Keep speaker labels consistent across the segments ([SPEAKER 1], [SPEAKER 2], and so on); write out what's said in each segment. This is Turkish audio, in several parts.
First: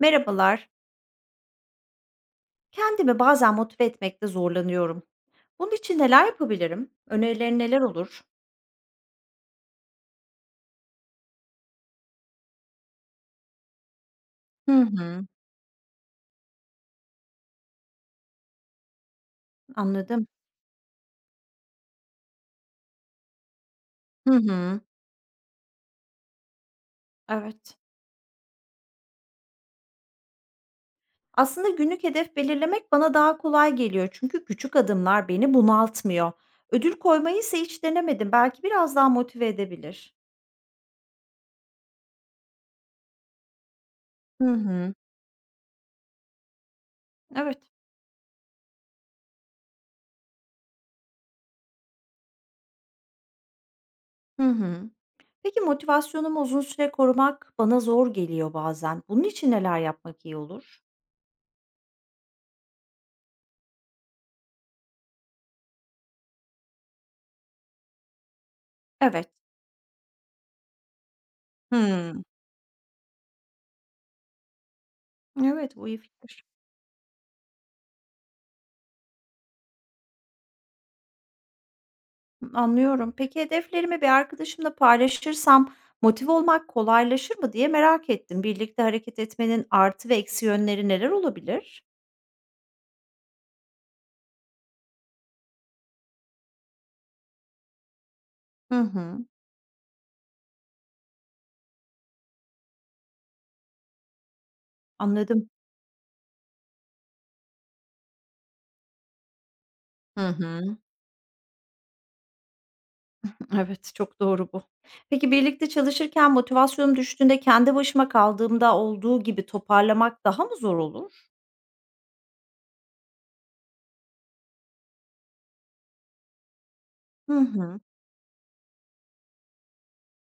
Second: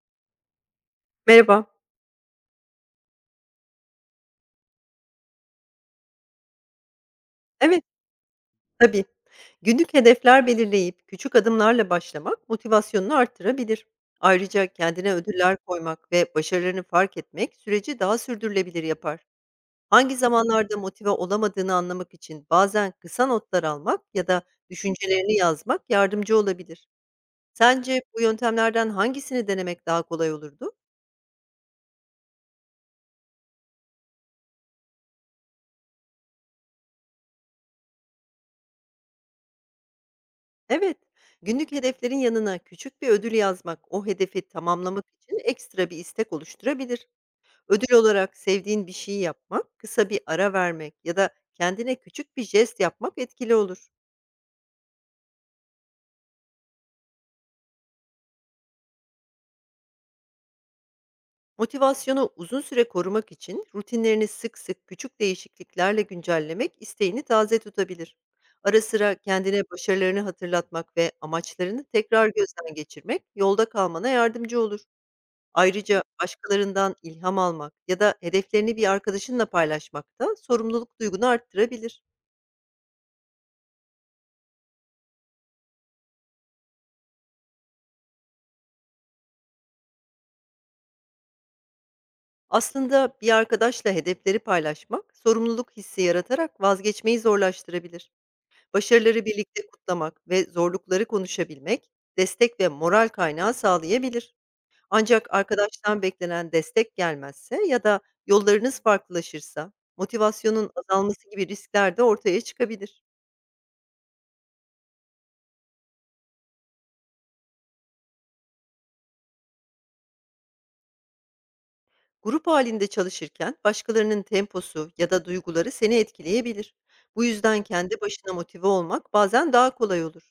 [SPEAKER 1] Merhabalar.
[SPEAKER 2] Merhaba.
[SPEAKER 1] Kendimi bazen motive etmekte zorlanıyorum. Bunun için neler yapabilirim? Önerilerin neler
[SPEAKER 2] Evet,
[SPEAKER 1] olur?
[SPEAKER 2] tabii. Günlük hedefler belirleyip küçük adımlarla başlamak motivasyonunu arttırabilir. Ayrıca
[SPEAKER 1] Hı
[SPEAKER 2] kendine
[SPEAKER 1] hı.
[SPEAKER 2] ödüller koymak ve başarılarını fark etmek süreci daha sürdürülebilir yapar. Hangi
[SPEAKER 1] Anladım.
[SPEAKER 2] zamanlarda motive olamadığını anlamak için bazen kısa notlar almak ya
[SPEAKER 1] Hı
[SPEAKER 2] da
[SPEAKER 1] hı.
[SPEAKER 2] düşüncelerini yazmak yardımcı olabilir.
[SPEAKER 1] Evet.
[SPEAKER 2] Sence bu yöntemlerden hangisini denemek daha kolay olurdu?
[SPEAKER 1] Aslında günlük hedef belirlemek bana daha kolay geliyor. Çünkü küçük adımlar beni bunaltmıyor. Ödül koymayı ise hiç denemedim. Belki biraz daha motive edebilir.
[SPEAKER 2] Evet, günlük hedeflerin yanına küçük bir ödül yazmak o hedefi
[SPEAKER 1] Hı hı.
[SPEAKER 2] tamamlamak için ekstra bir istek oluşturabilir.
[SPEAKER 1] Evet.
[SPEAKER 2] Ödül olarak sevdiğin bir şeyi yapmak, kısa bir ara vermek ya da kendine küçük bir jest yapmak etkili olur.
[SPEAKER 1] Hı hı. Peki motivasyonumu uzun süre korumak bana zor geliyor bazen. Bunun için neler yapmak iyi olur?
[SPEAKER 2] Motivasyonu uzun süre korumak için rutinlerini sık sık küçük değişikliklerle güncellemek isteğini taze tutabilir. Ara sıra
[SPEAKER 1] Evet.
[SPEAKER 2] kendine başarılarını hatırlatmak ve amaçlarını
[SPEAKER 1] Hıı.
[SPEAKER 2] tekrar gözden geçirmek yolda kalmana yardımcı olur.
[SPEAKER 1] Evet, bu iyi
[SPEAKER 2] Ayrıca
[SPEAKER 1] fikir.
[SPEAKER 2] başkalarından ilham almak ya da hedeflerini bir arkadaşınla paylaşmak da sorumluluk duygunu arttırabilir.
[SPEAKER 1] Anlıyorum. Peki hedeflerimi bir arkadaşımla paylaşırsam motive olmak kolaylaşır mı diye merak ettim. Birlikte hareket etmenin artı ve eksi yönleri neler olabilir?
[SPEAKER 2] Aslında bir arkadaşla hedefleri paylaşmak, sorumluluk hissi yaratarak vazgeçmeyi zorlaştırabilir.
[SPEAKER 1] Hı
[SPEAKER 2] Başarıları
[SPEAKER 1] hı.
[SPEAKER 2] birlikte kutlamak ve zorlukları konuşabilmek destek ve moral kaynağı sağlayabilir. Ancak
[SPEAKER 1] Anladım.
[SPEAKER 2] arkadaştan beklenen destek gelmezse ya da yollarınız farklılaşırsa
[SPEAKER 1] Hı
[SPEAKER 2] motivasyonun
[SPEAKER 1] hı.
[SPEAKER 2] azalması gibi riskler de ortaya çıkabilir.
[SPEAKER 1] Evet, çok doğru bu. Peki birlikte çalışırken motivasyonum düştüğünde kendi başıma kaldığımda olduğu gibi toparlamak daha mı zor olur?
[SPEAKER 2] Grup halinde çalışırken başkalarının temposu ya da duyguları seni etkileyebilir. Bu
[SPEAKER 1] Hı
[SPEAKER 2] yüzden
[SPEAKER 1] hı.
[SPEAKER 2] kendi başına motive olmak bazen daha kolay olur.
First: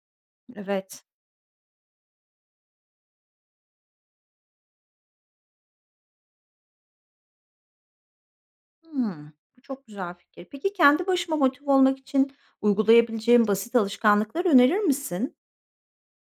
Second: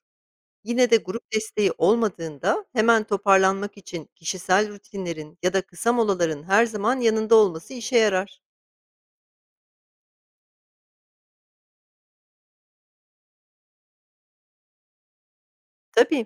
[SPEAKER 2] Yine de
[SPEAKER 1] Evet.
[SPEAKER 2] grup desteği olmadığında hemen toparlanmak için kişisel rutinlerin ya da kısa molaların her zaman yanında olması işe yarar.
[SPEAKER 1] Hmm, bu çok güzel fikir. Peki kendi başıma motive olmak için uygulayabileceğim basit alışkanlıklar önerir misin?
[SPEAKER 2] Tabii,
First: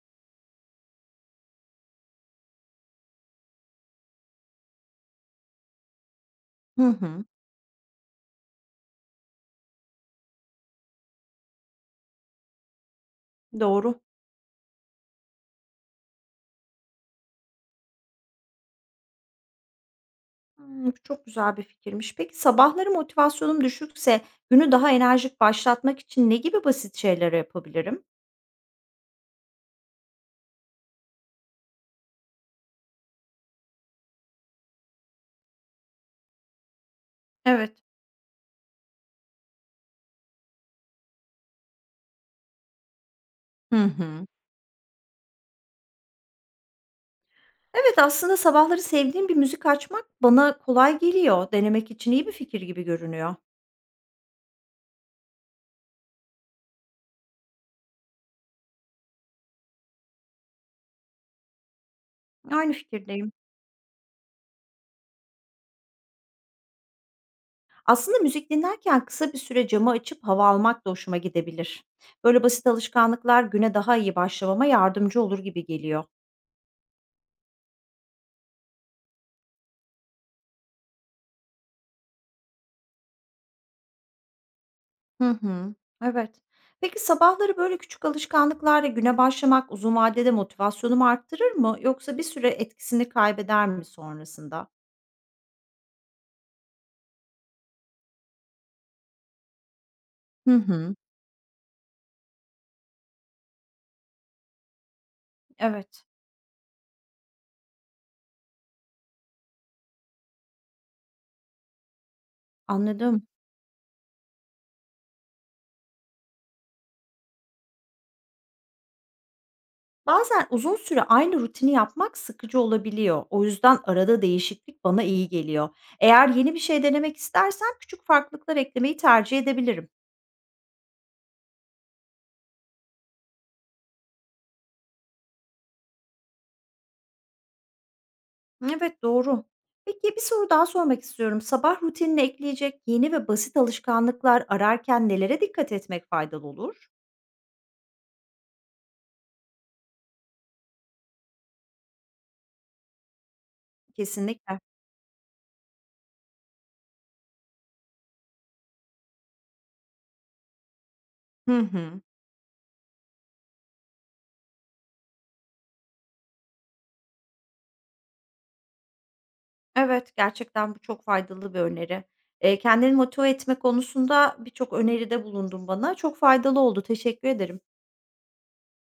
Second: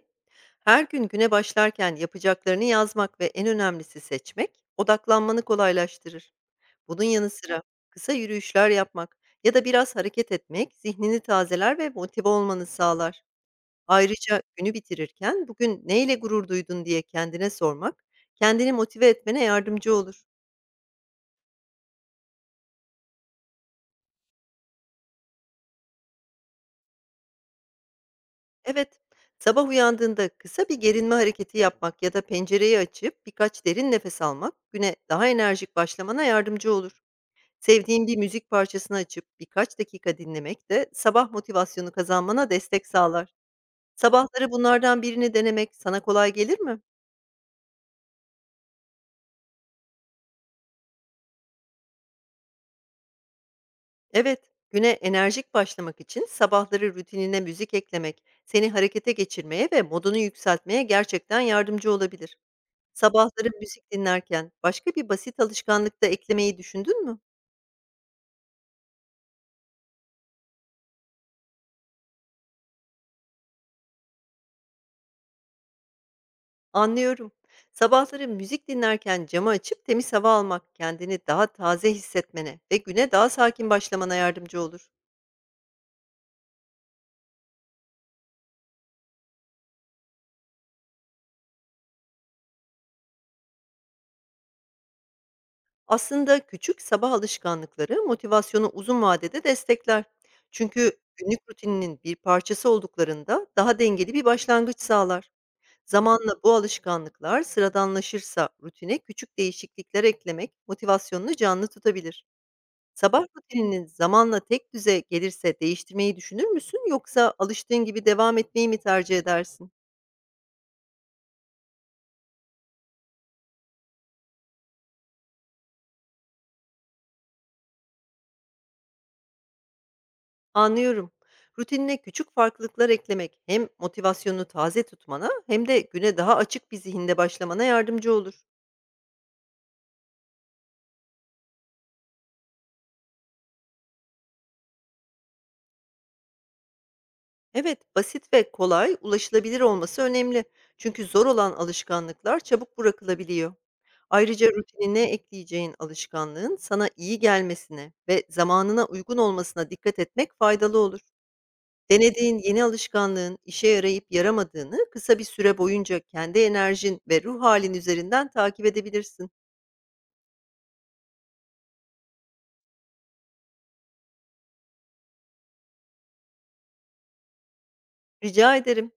[SPEAKER 2] her gün güne başlarken yapacaklarını yazmak ve en önemlisi seçmek odaklanmanı kolaylaştırır.
[SPEAKER 1] Hı
[SPEAKER 2] Bunun
[SPEAKER 1] hı.
[SPEAKER 2] yanı sıra kısa yürüyüşler yapmak ya da biraz hareket etmek zihnini tazeler ve motive olmanı sağlar.
[SPEAKER 1] Doğru.
[SPEAKER 2] Ayrıca günü bitirirken bugün neyle gurur duydun diye kendine sormak kendini motive etmene yardımcı olur.
[SPEAKER 1] Hımm, bu çok güzel bir fikirmiş. Peki sabahları motivasyonum düşükse günü daha enerjik başlatmak için ne gibi basit şeyler yapabilirim?
[SPEAKER 2] Evet, sabah uyandığında kısa bir gerinme hareketi yapmak ya da pencereyi açıp birkaç derin nefes almak güne daha enerjik başlamana yardımcı olur.
[SPEAKER 1] Evet.
[SPEAKER 2] Sevdiğin bir müzik parçasını açıp birkaç dakika dinlemek de sabah motivasyonu kazanmana destek sağlar.
[SPEAKER 1] Hı hı.
[SPEAKER 2] Sabahları bunlardan birini denemek sana kolay gelir mi?
[SPEAKER 1] Evet, aslında sabahları sevdiğim bir müzik açmak bana kolay geliyor. Denemek için iyi bir fikir gibi görünüyor.
[SPEAKER 2] Evet, güne enerjik başlamak için sabahları rutinine müzik eklemek seni harekete geçirmeye ve modunu yükseltmeye gerçekten yardımcı olabilir.
[SPEAKER 1] Aynı fikirdeyim.
[SPEAKER 2] Sabahları müzik dinlerken başka bir basit alışkanlık da eklemeyi düşündün mü?
[SPEAKER 1] Aslında müzik dinlerken kısa bir süre camı açıp hava almak da hoşuma gidebilir. Böyle basit alışkanlıklar güne daha iyi başlamama yardımcı olur gibi geliyor.
[SPEAKER 2] Anlıyorum. Sabahları müzik dinlerken camı açıp temiz hava almak kendini daha taze hissetmene ve güne daha sakin başlamana yardımcı olur.
[SPEAKER 1] Hı hı. Evet. Peki sabahları böyle küçük alışkanlıklarla güne başlamak uzun vadede motivasyonumu arttırır mı yoksa bir süre etkisini kaybeder mi sonrasında?
[SPEAKER 2] Aslında küçük sabah alışkanlıkları motivasyonu uzun vadede destekler.
[SPEAKER 1] Hı
[SPEAKER 2] Çünkü
[SPEAKER 1] hı.
[SPEAKER 2] günlük rutininin bir parçası olduklarında daha dengeli bir başlangıç sağlar.
[SPEAKER 1] Evet,
[SPEAKER 2] Zamanla bu alışkanlıklar sıradanlaşırsa rutine küçük değişiklikler eklemek motivasyonunu canlı tutabilir.
[SPEAKER 1] anladım.
[SPEAKER 2] Sabah rutininin zamanla tek tekdüze gelirse değiştirmeyi düşünür müsün yoksa alıştığın gibi devam etmeyi mi tercih edersin?
[SPEAKER 1] Bazen uzun süre aynı rutini yapmak sıkıcı olabiliyor. O yüzden arada değişiklik bana iyi geliyor. Eğer yeni bir şey denemek istersen küçük farklılıklar eklemeyi tercih edebilirim.
[SPEAKER 2] Anlıyorum. Rutinine küçük farklılıklar eklemek hem motivasyonunu taze tutmana hem de güne daha açık bir zihinde başlamana yardımcı olur.
[SPEAKER 1] Evet, doğru. Peki bir soru daha sormak istiyorum. Sabah rutinine ekleyecek yeni ve basit alışkanlıklar ararken nelere dikkat etmek faydalı olur?
[SPEAKER 2] Evet, basit ve kolay ulaşılabilir olması önemli. Çünkü zor olan alışkanlıklar çabuk bırakılabiliyor. Ayrıca
[SPEAKER 1] Kesinlikle.
[SPEAKER 2] rutinine ekleyeceğin alışkanlığın sana iyi gelmesine ve zamanına uygun olmasına dikkat etmek faydalı olur.
[SPEAKER 1] Hı hı.
[SPEAKER 2] Denediğin yeni alışkanlığın işe yarayıp yaramadığını kısa bir süre boyunca kendi enerjin ve ruh halin üzerinden takip edebilirsin.
[SPEAKER 1] Evet, gerçekten bu çok faydalı bir öneri. Kendini motive etme konusunda birçok öneride bulundun bana. Çok faydalı oldu. Teşekkür ederim.
[SPEAKER 2] Rica ederim.